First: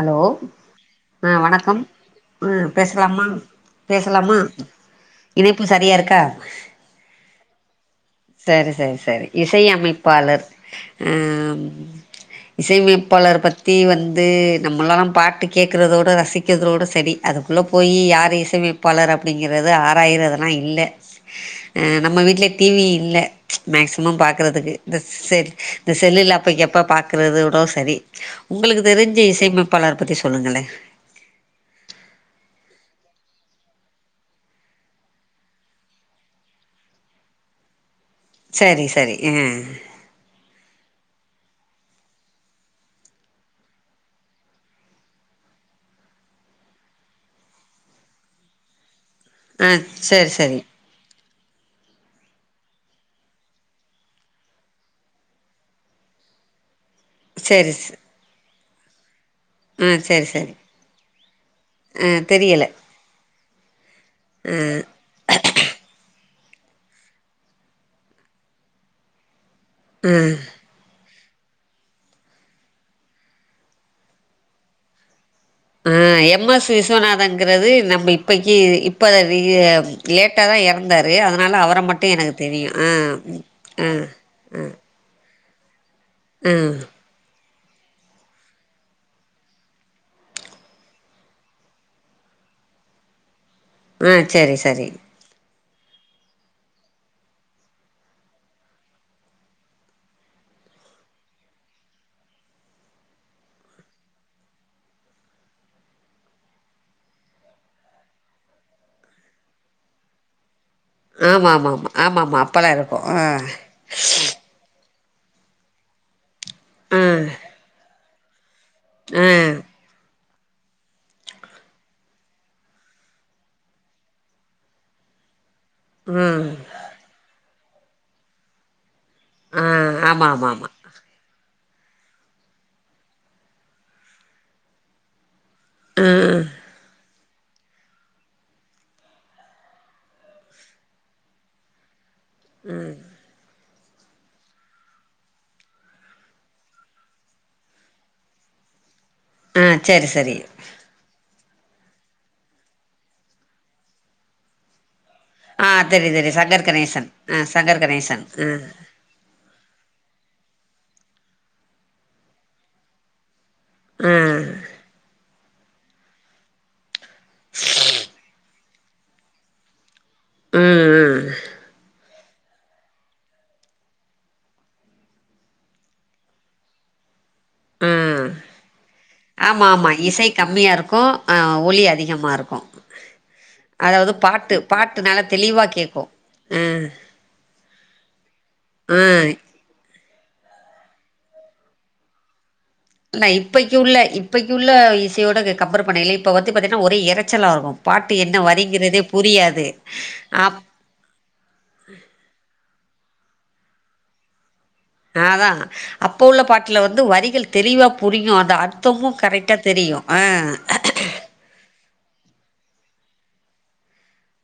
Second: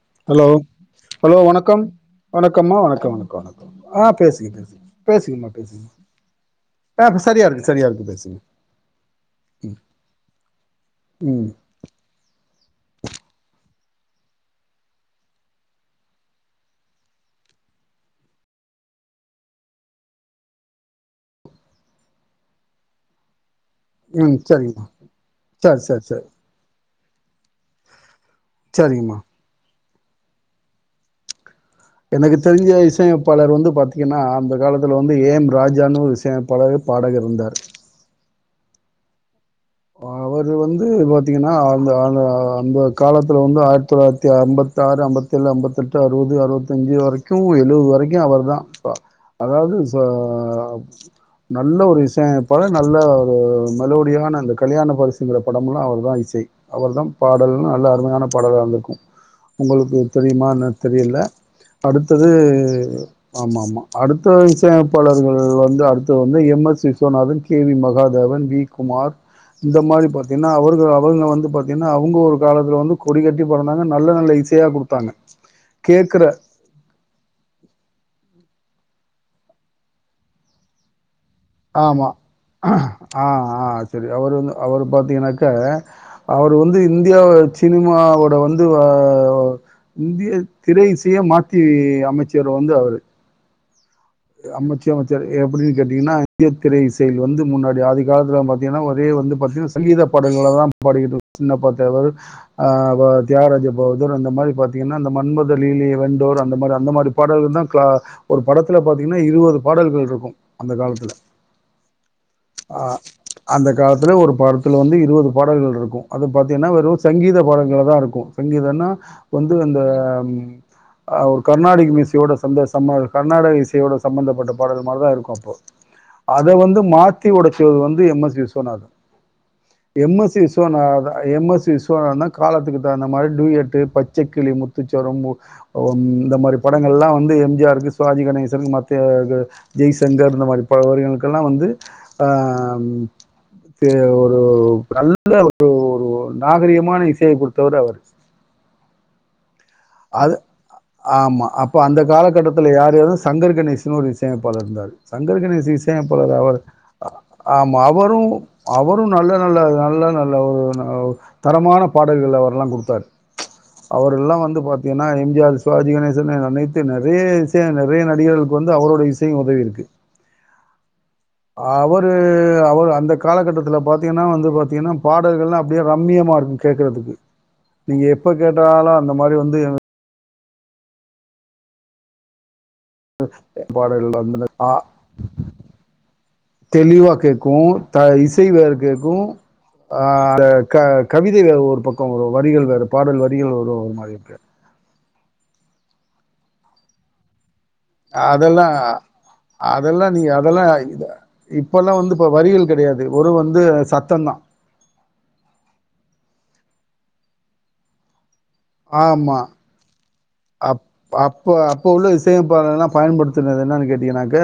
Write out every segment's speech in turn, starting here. Hello hello வணக்கம் ஆ வணக்கம்மா வணக்கோ பேசலாமா வணக்கோ வணக்கோ ஆ பேசலாமா பேசுங்க பேசுங்க பேசுங்கம்மா இணைப்பு பேசுங்க சரியா இருக்கா ஆ இப்ப சரியா இருக்கு சரியா இருக்கு பேசு சரி சரி சரி இசையமைப்பாளர் அ ம் இசையமைப்பாளர் பத்தி வந்து நம்மலாம் பாட்டு கேட்கறதோட ரசிக்கிறதோடு சரி அதுக்குள்ள போயி யார் இசையமைப்பாளர் அப்டிங்கிறது ஆறாயிரதெல்லா இல்ல அ நம்ம வீட்ல டி வி இல்ல மேக்சிமம் ம் பாக்குறதுக்கு சரிங்கம்மா இந்த செல் சரி இந்த சரி சரி செல்லுல அப்பைக்கு அப்ப பாக்குறது வுடோ சரி ஒங்களுக்கு சரிங்கம்மா தெரிஞ்ச இசையமைப்பாளர் பத்தி சொல்லுங்களே எனக்கு தெரிஞ்ச இசையமைப்பாளர் வந்து பாத்தீங்கன்னா அந்த காலத்துல வந்து ஏம் ராஜா இசையமைப்பாளரு பாடகர் ருந்தார் சரி சரி அ அவரு வந்து பாத்தீங்கன்னா அந்த அங்க அந்த காலத்தல வந்து ஆயிரத்து தொள்ளாயிரத்தி ஐம்பத் த்தாறு ஐம்பத்தேழு ஐம்பத்தெட்டு அறுபது அறுபத்தஞ்சி வரைக்கும் எழுபது வரைக்கும் அவரு தான் அப்ப ஆ அதாவது ச சரி சரி நல்ல ஒரு இசையமைப்பாளர் நல்ல ஒரு மெலோடியான இந்த கல்யாண பரிசுங்கிற படம் எல்லாம் அவர் தான் இசை அவர தான் பாடல்லா சரி நல்ல ச அருமையான பாடலாகருந்துருக்கும் ஆ உங்களுக்கு சரி சரி தெரியுமானு தெரியில ஆ அடுத்தது தெரியல ஆமா ஆமா அடுத்த ஆ இசையமைப்பாளர்கள் வந்து அடு வந்து M S Viswanathan K V Mahadevan V Kumar இந்த மாரி பாத்தீங்கன்னா அவர்கள் அவங்க வந்து பாத்தீங்கன்னா அவங்க ஒரு காலத்துல வந்து கொடிகட்டி பறந்தாங்க நல்ல நல்ல இசையா குடுத்தாங்க ஆ கேக்குற எம் எஸ் விஸ்வநாதங்கறது நம்ம இப்பக்கி இப்ப இ அ லேட் ட்டா தா எறந்தாரு அதனால அவர ஆமா மட்டும் எனக்கு தெரியும் ஆ ஆ ஆ ச்சாக அவரு வந்து இந்தியா சினிமாவோட வந்து அ ஒ இந்திய திரை இசைய மாத்தி அமைச்சர் வந்து அவரு ஆ சரி சரி அமைச்சாது எப்படின் கேட்டீங்கன்னா ஐத்தியதிரை செயல் வந்து முன்னாடி ஆதி காலத்தல பாத்தீங்கன்னா ஒரே வந்து பாத்தீன்னா சங்கீத படங்களள தான் படிக்கிட்டு சின்னப்பா தேவர் அ தியாகராஜ பகதூர் அந்த மாரி பாத்தீங்கன்னா அந்த மன்மத லீலை வென்றோர் அந்த பட அந்த மாரி பாடல் தா க்ளா ஒரு படத்துல பாத்தீங்கன்னா இருபது பாடல்கள் இருக்கும் அந்த காலத் ஆமாம் ஆமாம் ஆமாம் ஆமாம் ஆமாம் அப்போல்லாம் ஆ இருக்கும் அந்த காலத்துல ஒரு பாடல் இதுல வந்து இருபது பாடல்கள் இருக்கும் அது பாத்திங்கன்னா வெறும் ஆ சங்கீத பாடல்களா தா இருக்கும் சங்கீதம்னா ஆ வந்து அந்த ம் அ ஒரு கர்நாடிக மியூசிக் ஓட சந்த ச கர்நாடக இசை தியோட சம்பந்தப்பட்ட பாடல் மாரி தான் இருக்கும் அப்போ ம் அத வந்து மாத்தி தி ஒடச்சது வந்து எம் எஸ் விஸ்வநாதன் ஆ எம் ஆமாம் எஸ் சி ஆமாம் ஆமாம் Viswanathan M S Viswanathan தான் காலத்துக்கு தகுந்த மாரி டுயட்டு பச்சைக்கிளி முத்துச்சரம் ஆ இந்த ஆ மாரி படங்கள்லாம் வந்து எம் ஜி ஆருக்கு சுவாஜி கணேசஷ் திரும்ப மத்திய ஜெய்சங்கர் இந்த மாரி அவர்களுக்கெல்லாம் வந்து ஆ ஒரு நல்ல ஒரு ஒரு நாகரீகமான இசையை கொறுடுத்தவர் அவரு ஆ சேரி செரி ஆமா அப்ப அந்த காலகட்டத்துல யார் யார்து சங்கர் கணேசனு ஒரு இசையமைப்பாளர் இருந்தாரு சங்கர் ஆ கணேசி தெரியும் இசையமைபாளர் தெரியும் அவர் சங்கர் கணேசன் ஆ ஆமா சங்கர் கணேசன் அவரும் ஆ அவரும் கும் நல்ல நல்ல நல்ல நல்ல ஒரு தரமான பாடல்கள அவர எல்லாம் குடுத்தாரு அவரு ஆ எல்லாம் ம் வந்து பாத் ஏன்னா M G R Sivaji Ganesan அனைத்து நெறைய இசையம் நெறைய நடிகர்களுக்கு வந்து அவரோடைய இசையும் உதவி இருக்கு ம் ம் அவரு அவர் அந்த காலகட்டத்தல பாத்தீங்கன்னா வந்து பாத்தீங்கன்னா பாடல்கள்லாம் அப்டியே ரம்யமா இருக்கும் கேக்கறதுக்கு ஆ நீங்க எப்ப கேட்டாலா ஆமா ஆமா இசை கம்மியா இருக்கும் ஆ ஒளி அதிகமா இருக்கும் அதாவது பாட்டு அ பாட்டு நல்லா தெளிவா கேக்கோ தெளிவா கேக்கும் த இசை வேற ஆ கேக்கும் ஆ அத க கவிதை வே ஒரு பக்கோம் ஒரு வரிகள் வேற பாடல் இல்ல வரிகள் இப்பைக்கு வரும் ஒரு உள்ள மாதிரி இருக்கு இப்பைக் உள்ள இசையோட கம்பேர் பண்ணைலே இப்போ வந்து பாத்தீங்கனா ஒரே எறச்சலா இருக்கு பாட்டு என்ன அதெல்லாம் வரீங்கறதே புரியாது அ இதுதா இப்பல்லா வந்து இப்ப வரிகள் கெடையாது ஒரு வந்து சத்தந்தா ஆதா அப்ப உள்ள பாட்ல வந்து வரிகள் தெளிவா புரியு அந்த அர்த்தமு ஆமா கரெக்டா தெரியு ஆ அப் அப்ப அப்ப உள்ள இசையப்ப எல்லா பயன்படுத்துனது என்னன் கேட்டீங்கன்னாக்க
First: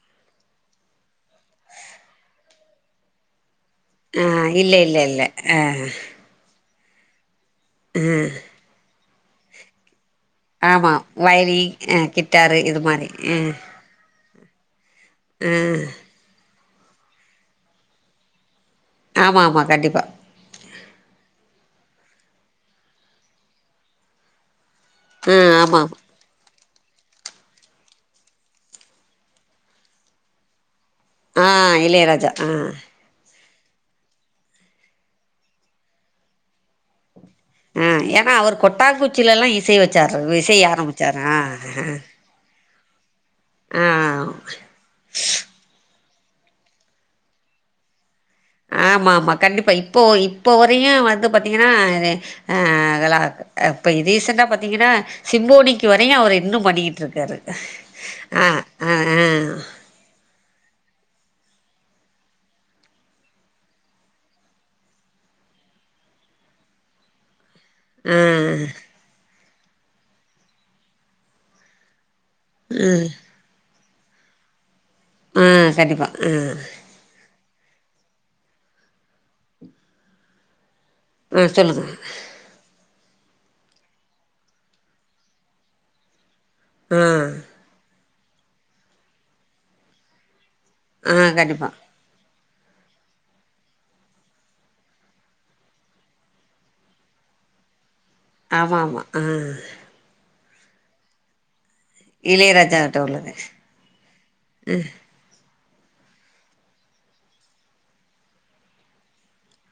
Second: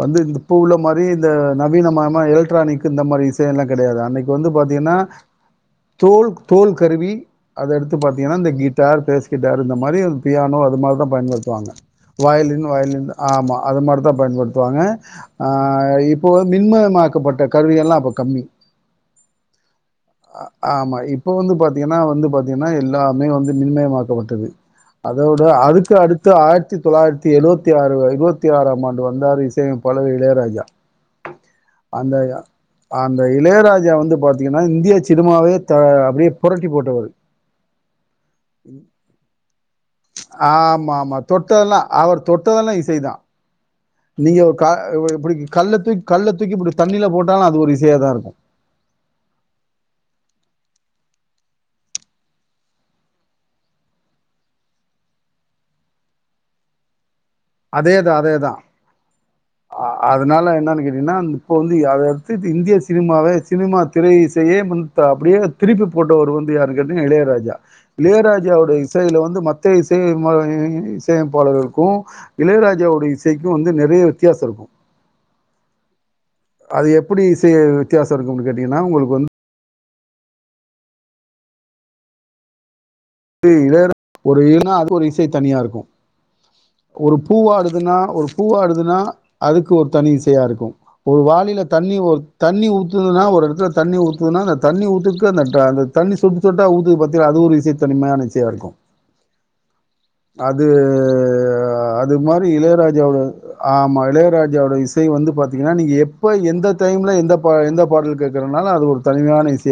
வந்து இந்த பூல மாரி இந்த நவீன மாமா எலக்ட்ரானிக் இந்த மாதிரி தேன்லா கடையாது ஆ அன்னைக்கு வந்து இல்ல பாத்தீங்கன்னா இல்ல இல்ல ஆ தோல் தோல் கருவி அத எடுத்து பாத்திங்கன்னா இந்த கிட்டார் பேஸ்கிட்டார் இந்த மாரி ப்யானோ ஆமா அதுமாரிதா பயன்படுத்துவாங்க வயலின் ஆ கிட்டாரு வயலின் இது வயலின் மாரி ஆ ஆமா அதுமாரிதா பயன்படுத்துவாங்க ஆ இப்போ வ மின்மயமாக்கப்பட்ட கருவிய எல்லா அப்ப கம்மி ஆமா ஆமா கண்டிப்பா ஆமா இப்ப வந்து பாத்தீங்கன்னா வந்து பாத்தீங்கன்னா எல்லாமே வந்து மின்மயமாக்கப்பட்டது ஆ அதோட ஆமா அதுக்கு ஆமா அடுத் த்து ஆயிரத்தி தொள்ளாயிரத்தி எழுவத்தி ஆறு எழுபத்தி ஆறாம் ஆண்டு வந்தாரு இசையமைபாலர் இளையராஜா உ அந்த அந்த இளையராஜா வந்து பாத்திங்கன்னா இந்திய சினிமாவே த அப்படியே புரட்டி போட்டவரு ஆ எனா அவரு கொட்டா குச்சிலலா இசை வெச்சாரு இசைய ஆரம்பிச்சாருங்க தொட்டதெல்லா இசைதா நீங்க க இப்டி கல்லத்துக் கல்லத்துக்கி இப்டி தண்ணில போட்டாலு அது ஒரு இசையாதா இருக்கு ஆமா ஆமா கண்டிப்பா இப்போ இப்போ வரையு வந்து பாத்தீங்கன்னா ஆ நல்லாக்கு அப்ப ரீசண்டா பாத்தீங்கன்னா சிம்போனிக்கு வரையு அவரு இன்னு பண்ணிகிட்டு இருக்காரு அதேதா அதேதா அ ஆ அதனால வந்து அன்னிக் என்னான் இப்போ வந்து அத அடுத்தது இந்திய சினிமாவே சினிமா திரை இசையே முன் ப அப்டியே திருப்பி போட்டவரு வந்து யாரு கேட்டிங்னா இளையராஜா ஆ இளையராஜாவுடைய இசைல வந்து மத்த இசை இசையமைப்பாளர்களுக்கு இளையராஜாவுடைய இசைக்கு வந்து நறைய வித்தியாசோ இருக்கு ஆ கண்டிப்பா ஆ அது எப்டி செய் வித்தியாசோ இருக்கும்னு கேட்டிங்கன்னா உங்களுக்கு வந்து ஆ சொல்லுங்க து இளையரா ஒரு [inaudible] அது ஒரு இசை தனியா இருக்கு ஆ ஒரு பூவாடுதுன்னா ஒரு பூவாடுதுன்னா அதுக்கு ஒரு தனி இசையா இருக்கு ஆ ஒரு வாளில கண்டிப்பா தண்ணி ஒ தண்ணி ஊத்துதுன்னா ஒரு எடத்துல தண்ணி ஊத்துதுன்னா அந்த தண்ணி ஊத்துக்கு அந்த அந்த தண்ணி சொட்டு சொட்டா ஊத்துது பாத்தீங்ளா அது ஒரு இசை தனி மேனேஜி ஆமா ஆமா ஆ அதூ அ அது மாரி இளையராஜா கிட்ட இளையராஜாவுட உள்ளது ஆமா இளையராஜாவுட இசை வந்து பாத் தீங்கனா நீங்க எப்ப எந்த டைம்ல எந்த பா எந்த பாடல் கேக்றனாலு அது ஒரு தனிமையான இச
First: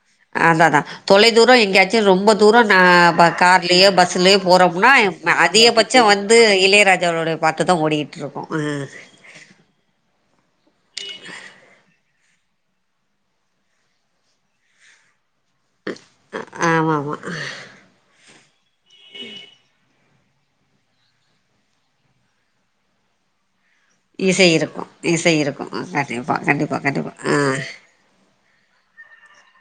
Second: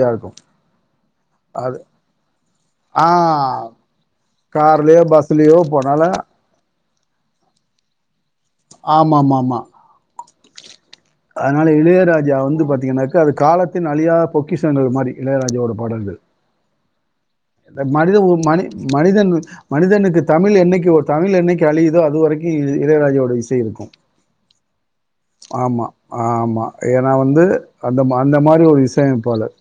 அதா அதா தொலைதூரோ எங்கயாச்சு ரொம்ப தூரோ நா ஆ கார்லயோ பஸ் பஸ்லயே போறோமுனா கார்லயோ பஸ்லயோ அதிகபட்சோ போனால வந்து இளையராஜாவுடைய பாட்டுதா ஓடிகிட்ருக்கு ஆமா ஆமா ஆமா [inaudible] அதனால இளையராஜா வந்து பாத்தீங்கன்னாக்க அது காலத்தின் அழியா பொக்கிஷன்றது மாரி இளையராஜா ஓட அ ஆமா ஆமா மனித உ மனி மனிதன் மனிதனுக்கு தமிழ் எண்னைக்கு ஒரு தமிழ் எண்னைக்கு அழியுதோ அது வரைக்கு இ இளையராஜாவோட இசை இருக்கு இசை இருக்கு இசை இருக்கு கண்டிப்பா ஆமா கண்டிப்பா கண்டிப்பா ஏன்னா ஆ வந்து அந்த மா அந்த மாரி ஒரு இசையமைப்பாளர்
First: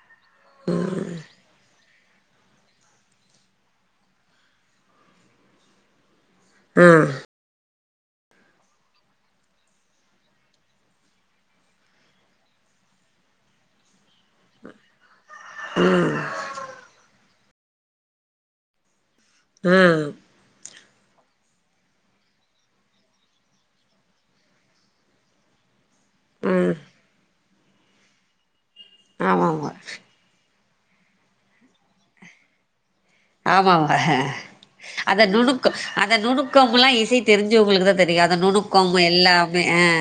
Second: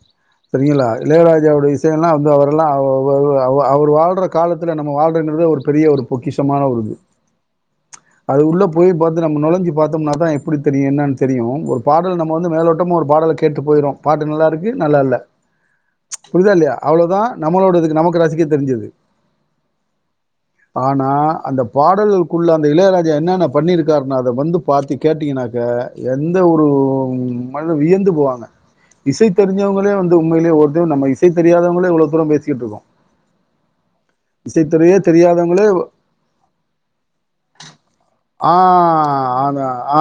சரிங்களா இளையராஜாவோட இசையெல்லா வந்து அவரெல்லா அவ அவ அவ அவ அவர் வாழ்ற காலத்துல நம்ம வாழ்றன்குறது ஒரு பெரிய ஒரு பொக்கிஷமான ஒரு ஆ இது அது உள்ள போய் பாத்து நம்ம நுழஞ்சு பாத்தோம்னாதா இப் டி தெரியு என்னன் தெரியு ஒரு பாடல் நம்ம வந்து மேலோட்டமா ஒரு பாடல கேட்டு போயிடுவோ பாட்டு நல்லா இருக்கு நல்லா இல்ல. புரியுதா இல்லையா அவ்ளவுதா நம்மளோட இதுக்கு நமக்கு ரசிக்க தெரிஞ்சது ஆ ஆனா அந்த பாடலுக்குள்ள அந்த இளையராஜா என்னன்ன பண்ணிருக்காருனு அத வந்து பாத்து கேட்டீங்கன்னாக்க எந்த ஒரு ம் மனித வியந்து போவாங்க. இசை ஆமாமா தெரிஞ்சவங்களே வந்து உண்மையிலே வந்து நம்ம இசை தெரியாதவங்களே எவ்வளோ தூரோ பேசிட்டு இருக்கோ ஆமா வ அந்த தெரியாதவங்களே நுணுக்கு அந்த நுணுக்கம்லா இசை தெரிஞ்சவங்களுக்கு தா தெரியு அத ஆ நுணுக் கம் எல்லாமே ஆ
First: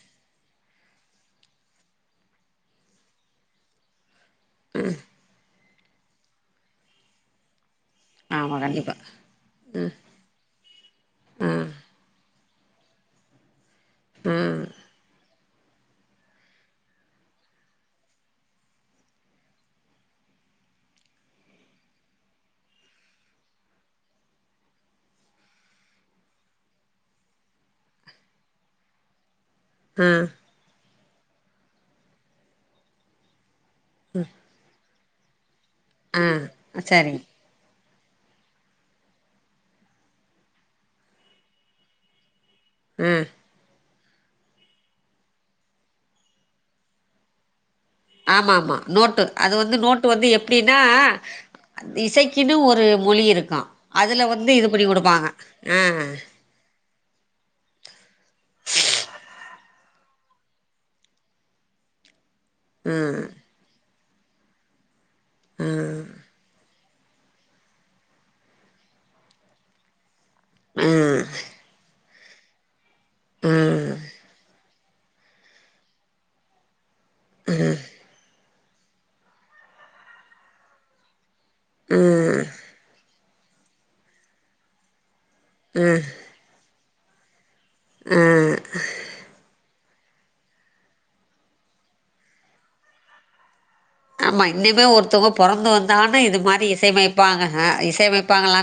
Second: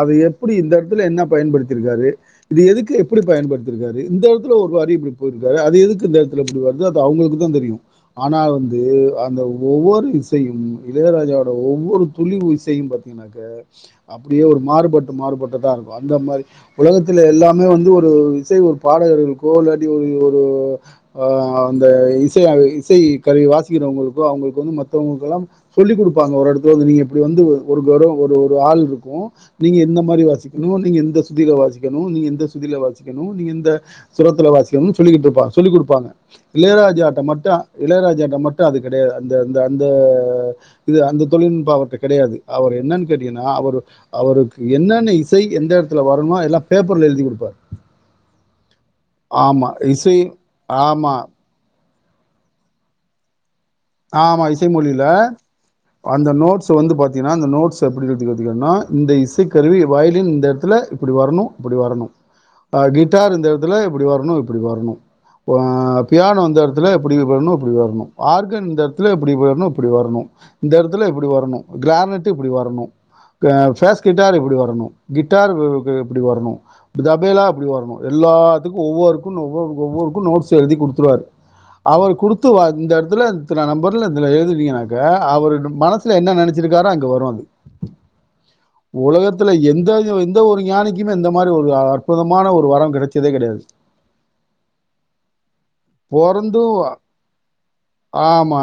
அது எப்டி இந்த எடத்துல என்ன பயன்படுத்திருக்காரு இது எதுக்கு எப்டி பயன்படுத்திர்காரு இந்த இதுல ஒரு வரி இப்டி போயிருக்காரு அது எதுக்கு இந்த இடத்துல இப்டி வருது அது அவங்களுக்கு தா தெரியு ஆனா ஆமா வந்து கண்டிப்பா அந்த ம் ஒவ்வொரு இசையும் இளையராஜாவோட ம் ஒவ்வொரு துலிவு இசையு பாத்தீங்கன்னாக்க அப்டியே ஒரு மாறுபட்டு மாறுபட்டுதா இருக்கு அந்த மாரி உலகத்துல எல்லாமே வந்து ஒரு இசை ஒரு பாடகர்களுக்கோ இல்லாட்டி ஒரு ஒரு ஆ அந்த இசை அது இசை கருவி வாசிக்கிறவங்களுக்கு அவங்களுக்கு வந்து மத்தவங்களுக்கெல்லா சொல்லி் கொடுப்பாங்க ஒரு எடத்துல வந்து நீங்க இப்டி வந்து ஒரு குரொ ஒரு ஒரு ஆள் இரு ப்போ நீங்க எந்த மாரி ம் வாசிக்கணு நீங்க எந்த சுதியில வாசிக்கணு நீங்க எந்த சுதியில வாசிக்கணு நீங்க எந்த சுரத்துல வாசிக்கணும்னு சொல்லிக்கிட்டு இருப்பா சொல்லி குடுப்பாங்க ம் ஆ இளையராஜாட்ட சரிங்க மட்டு இளையராஜாட்ட மட்டு அது கெடையாது அந்த அந்த அந்த இது அந்த தொழில்நுட்ப அவர்ட்ட கெடையாது. அவர் என்னன்னு ம் கேட்டீங்கன்னா அவரு அவருக்கு என்னென்ன இசை எந்த எடத்துல வரனு எல்லா பேப்பர்ல எழுதி குடுப்பார் ஆமா ஆமா நோட்டு அது வந்து நோட்டு இசை வந்து எப்டின்னா ஆமா அந்த இசைக்குன்னு ஒரு மொழி இருக்கா அதுல ஆமா வந்து இது பண்ணி கொடுப்பாங்க ஆ சோ வந்து பாத்தீங்கன்னா அந்த நோட்ஸ் எப் இருக்கு பாத்திங்கன்னா இந்த இசைக்கருவி வயலின் இந்த எடத்துல இப்டி வரணு இப்டி வரணு அ ம் கிட்டார் இந்த எட துல இப்டி வர்ணு இப்டி வர்ணு அ ம் பியானோ இந்த எடத்துல இப்டி வர்ணு இப்டி வர்ணு இது இந்த எடத்துல இப்டி வர்ணு இப்டி வர்ணு இந்த எடத்துல ம் இப்டி வர்ணு கிரானட்டு இப்டி வர்ணு பே ம் ஃபேஸ்கிட்டார் இப்டி வர்ணு கிட்டார் அ கு இப்டி வர்ணு தபேலா இப்டி வர்ணு எல்லாத்துக்கு ஒவ்வொருக்கு ஒவ்வொரு ஒவ்வொருக்கு நோட்ஸ் எழுதி குடுத்துருவாரு அவர் ம் கொடுத்து வ இந்த எடத்துல இத்தன நம்பர்ல இத்தன எழுதுவீங்கன்னாக்க அவரு மனசுல என்ன நெனைச்சிருக்காரோ அங்க வரு அது ம் உலகத்துல எந்த இது எந்த ஒரு ஞானி கிம இந்த மாரி ஒரு அற்புதமான ஒரு வரோ கெடைச்சதே கெடையாது. ஆமா இன்னிமே ஒருத்தவங்க பொறந்து வந்தான்னு இது மாரி பொறந்தும் இசையமைப்பாங்க அ இச் ஆமா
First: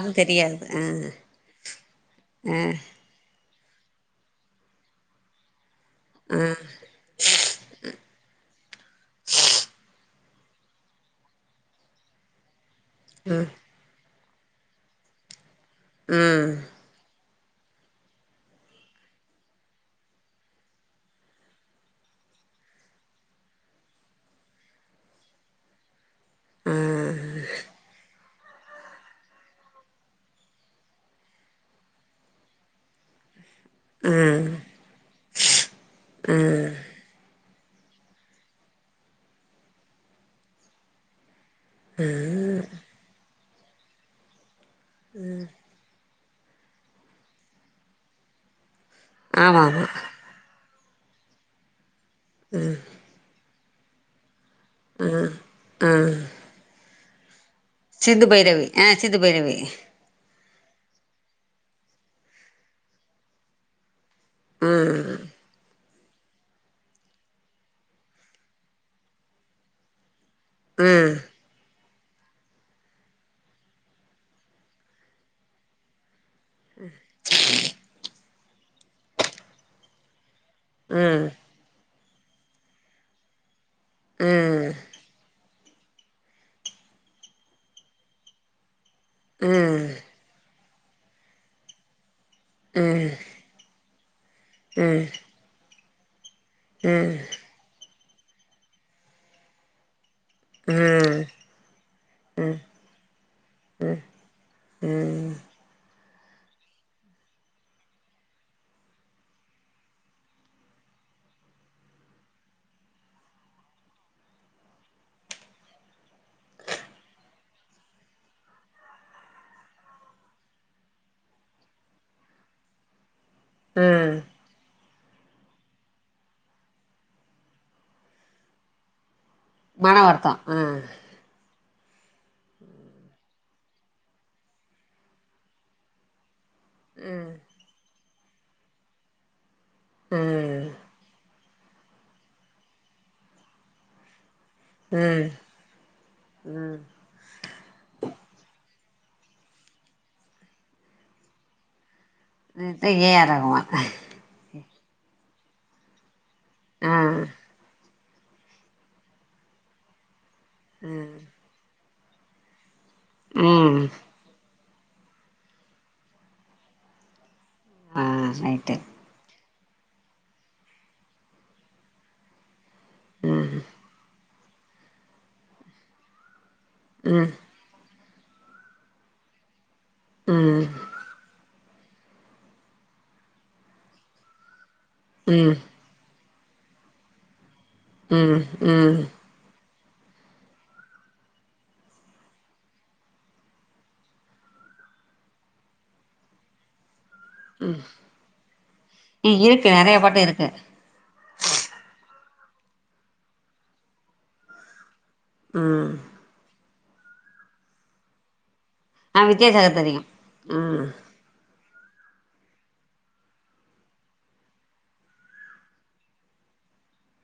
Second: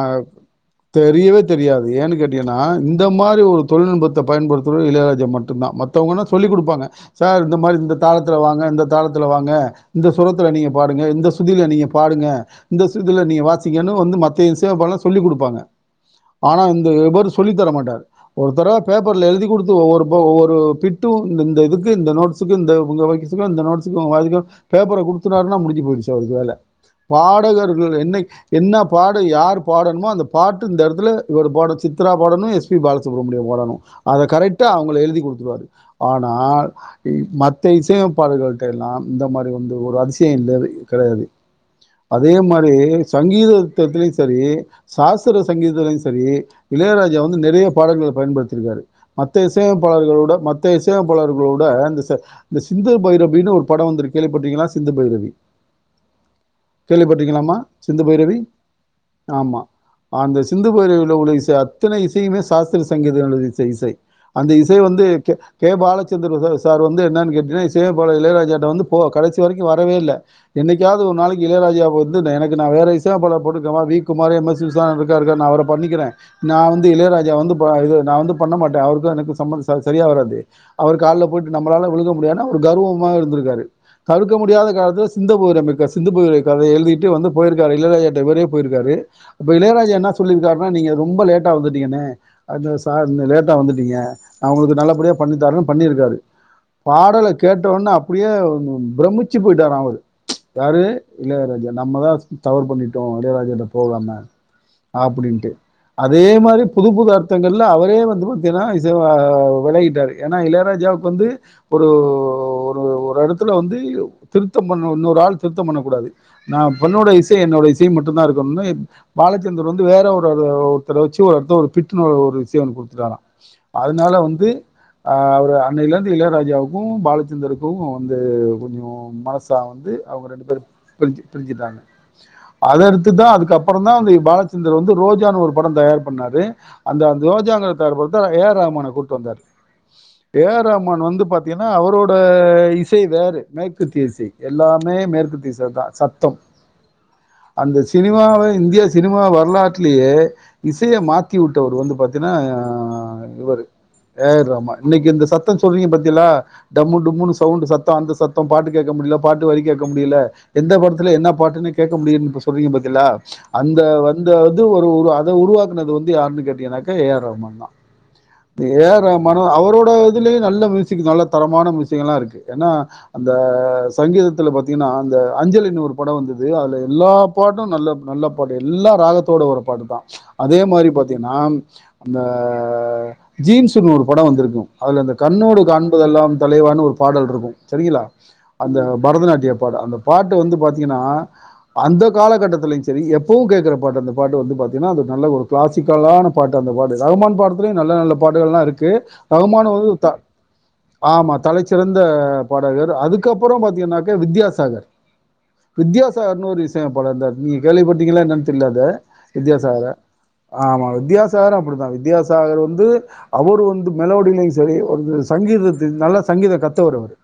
தெரியவே தெரியாது ஏன்னு கேட்டீன்னா ஆ இந் த மாதிரி ஒரு தொழில்நுட்பத்த பயன்படுத்துறது இளையராஜா மட்டு தா மத்தவங்கனா சொல்லி குடுப்பாங்க சார் இந்த மாரி இந்த தாளத்துல வாங்க இந்த தாளத்துல வாங்க. இந்த சுரத்துல நீங்க பாடுங்க இந்த சுதியில நீங்க பாடுங்க இந்த சுருதில நீங்கள் வாசிக்கனு வந்து மத்த இசையமைப்பாளர்லா சொல்லி கொடுப்பாங்க ம் ஆனா வந்து இவரு சொல்லி தரமாட்டாரு ஒருதடவ பேப்பர்ல எழுதி கொடுத்து ஒவ்வொருபோ ஒவ்வொரு பிட்டும் இந்த இந்த இதுக்கு இந்த நோட்ஸ் சுகுந்த உங்க வாய்ஸ்க்கு இந்த நோட்ஸ்க்கு [unintelligible] பேப்பர குடுத்துட்டாருனா முடிஞ்சு போயிருச்சு அவருக்கு வேல பாடகர்கள் என்னைக் என்ன பாட யார் பாடணமோ அந்த பாட்டு இந்த இடத்துல இவர் பாட சித்ரா பாடணு எஸ் பி பாலசுப்ரமணியம் பாடணு அத கரெக்டா அவங்களுக்கு எழுதி கொடுத்துருவாரு ஆனால் மத்த இசையமைப்பாளர்கள்டெல்லாம் இந்த மாரி வந்து ஒரு அதிசயம் இல்லவே கிடையாது அதே மாதிரி [unintelligible] சங்கீதவித்தத்திலு செரி சாஸ்திர சங்கீதத்திலு செரி இளையராஜா வந்து நெறைய பாடல்கள பயன்படுத்தியிருக்காரு மத்த ஆமா ஆமா இசையமைப்பாளர்களோட மத் த இசைய அப்பாளர்களோட இந்த சிந் இந்த சிந்த பைரபினு ஒரு படம் வந்து கேள்விப்பட்டீக்காள சிந்து பைரவி ம் கேள்விப்பட்டிகலாமா சிந்து பைரவி ஆ சிந்து பைரவி அந்த சிந்து பைரவில உள்ள இசை அத்தனை இசையுமே சாஸ்திரிய சங்கீதய [unintelligible] இசை அந்த இசை வந்து ம் பே கே பாலச்சந்திரு சார் வந்து என்னன்னு கேட்டீன்னா இசையமைப்பாளர் இளையராஜட்ட வந்து போ கடைசி வரைக்கு வரவே இல்லை என்னைக்காவது ம் ஒரு நாளைக்கு இளையராஜா வந்து எனக்கு நான் வேற இசையமைப்பாளர் போட்டு V Kumar M S V Viswanathan இருக்காரு இருக்கார் அவரை பண்ணிக்கிறன் நான் வந்து இளையரா ஜா வந்து பா இது நான் வந்து பண்ண மாட்டேன் அவருக்கும் எனக்கு சம்பம் சரியா வராது அவரு ம் கால்ல போயிட் நம்மளால விழுக்க முடியாதுன்னு ஒரு கர்வமா இருந்திருக்கரு தடு்க்க முடியாத ம் காலத்தில் செ சிந்தூர்மைக்க சிந்து பூர் கதை எழுதிட்டு வந்து போயிருக்காரு இளையராஜா கிட்ட இவறே போயிருக்காரு அப்ப ம் இளையராஜ என்ன சொல்லிருக்காரு நீங்க ரொம்ப லோட்ட வந்துட்டீங்கன்னே அது சார் லோட் லோட்ட வந்துட்டீங்க நான் உங்களுக்கு ம் நல்லபடியா பண்ணித்தரன்னூ பண்ணியிருக்காரு பாடல கேட்டொன்னே அப்படியே பிரமிச்சி போய்டிட்டார் அவுரு யாரு ம் இளையராஜா நம்ம தான் ம் தவறு பண்ணிட்டோ இளையராஜாட்ட போகாம அப்டின்டு அதே மாரி புது புது அர்த்தங்கள்ல அவரே வந்து பாத்திங்கன்னா இசை விலகிட்டாரு ஏன்னா இளையராஜாவுக்கு வந்து ஒரு ஒரு ஒரு இடத்துல வந்து திருத்த பண்ண இன்னொரு ஆள் திருத்தம் பண்ண கூடாது நா பண்ணோட இசை என்னோட இசை மட்டும்தான் இருக்கணுனு பாலச்சந்திரு வந்து வேற ஒரு ஓ ஒருத்தர வச்சு ஒரு இடத்த ஒரு [unintelligible] ஒரு சேவன் கொடுத்துட்டாரா அதனால ம் வந்து அ அவரு அன்னையில இருந்து இளையராஜாவுக்கு பாலச்சந்தருக்கு வந்து கொஞ்சோ மனசு சா வந்து மன அவங்க வருத்தோ ரெண்டு பேரு ஆ வந்து பிரிஞ்சு பிரிஞ்சிட்டாங்க அத அடுத்துதான் அதுக்கபுறோ தான் வந்த பாலச்சந்திர வந்து ரோஜான்னு ஒரு படம் தயார் பண்ணாரு அந்த அந்த ரோஜாங்க தர பொறுத்த ஏ ஆர் ராகுமான கூட்டு வந்தாரு அ ஏ ஆர் ராகும்மான் வந்து பாத்தீங்கன்னா அவரோட இசை வேறு மேற்குத்தி இசை எல்லாமே ம் மேற்கு தீசை தான் சத்தம் அந்த சினிமாவே இந்தியா சினிமா வரலாற்றிலேயே இசையை மாத்திவுட்டவர் வந்து பாத் தின்னா இது ஏ ஆர் இவரு ரகுமான் ஏ ஆர் ரகுமான் இன்னைக்கு இந்த சத்தோ சொல்லியும் பத்தீலா டம்மு ஆ டும்முன்னு சவுண்ட் சத் தோ அந்த சத்தம் பாட்டு கேட்க முடியல பாட்டு வரி கேட்க முடியல எந்த படத்தில என்ன பாட்டுன்னு கேட்க முடியுப்பசொல் புரியு பத்தேளா அந்த ம் ஆ வந்து அ இது ஒரு ஒரு அத உருவாக்குனது வந்து யாருன்னு கேட்டீங்கா ஏ ஆர் ராகுமான் தான் ஆ right A R Rahman அவரோட இதுலேயே நல்ல மியூசிக் நல்ல தரமான மியூசிக் எல்லா இருக்கு ஏன்னா அந்த ம் சங்கீதத்துல பாத்தீங்கன்னா அந்த அஞ்சலின் ஒரு படோ வந்தது அதுல எல்லா ம் பாட்டு நல்ல நல்ல பாட்டு எல்லா ராகத்தோட வர பாட்டு தா அதே ம் மாரி பாத்தீங்கன்னா அந்த ஜீம்ஸ்ன்னு ஒரு படோ வந்துருக்கு அதுல அந்த ம் கண்ணோடு காண்பதெல்லாம் தலைவான்னு ஒரு பாடல் இருக்கு சரிங்களா ம் அந்த ம் பரதநாட்டிய பாடல் அந்த பாட்டு வந்து பாத்தீங்கன்னா அந்தக் எந்த காலகட்டத்திலு சரி எப்போவு கேட்கற பாட்டு அந்த பாட்டு வந்து பாத்தின்னா நல்ல ஒரு கிளாசிக்கலான பாட்டு அந்த பாட்டு ரகுமான் பாத்துலயு நல்ல நல்ல பாட்டுகள்ல்லா இருக்கு இருக்கு ரகுமான் வந்து நெறைய தா பாட்டு இருக்கு ஆமா தலைச்சிறந்த பாடகர் அதுக்கு அப்புறோ பாத்தீங்கன்னாக்க வித்யாசாகர் ம் வித்தயாசார்னு ஒரு இசையமைப்பாளர்ந்தார் நீங்க கேள்விப்பட்டிங்களான் என்னன் தெர்ல்ல அத ஆ வித்யாசாகர் தெரியு ம் ஆமா வித்யாசாகரு அப்படிதா வித்யாசாகர் வந்து அவரு வந்து மெலோடியிலு சரி ஒரு சங்கீதத்து நல்ல சங்கீத கத்தவர் அவரு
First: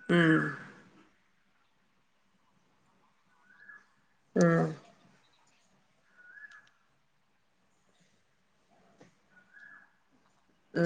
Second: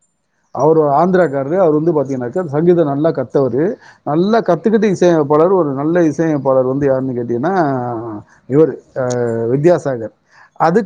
ம் அவரு ஆந்திராக்காரதா அவர் வந்து பாத்தீங்கன்னாக்க சங்கீதம் நல்லா கத்தவரு நல்லா ம் கத்துக்கிட்டு இ சையமைப்பாளர் ஒரு நல்ல இசையமைப்பாளர் வந்து யாருன்னு கேட்டீங்கன்னா ஆ இவர் ஆ வித்யாசாகர் அதுக்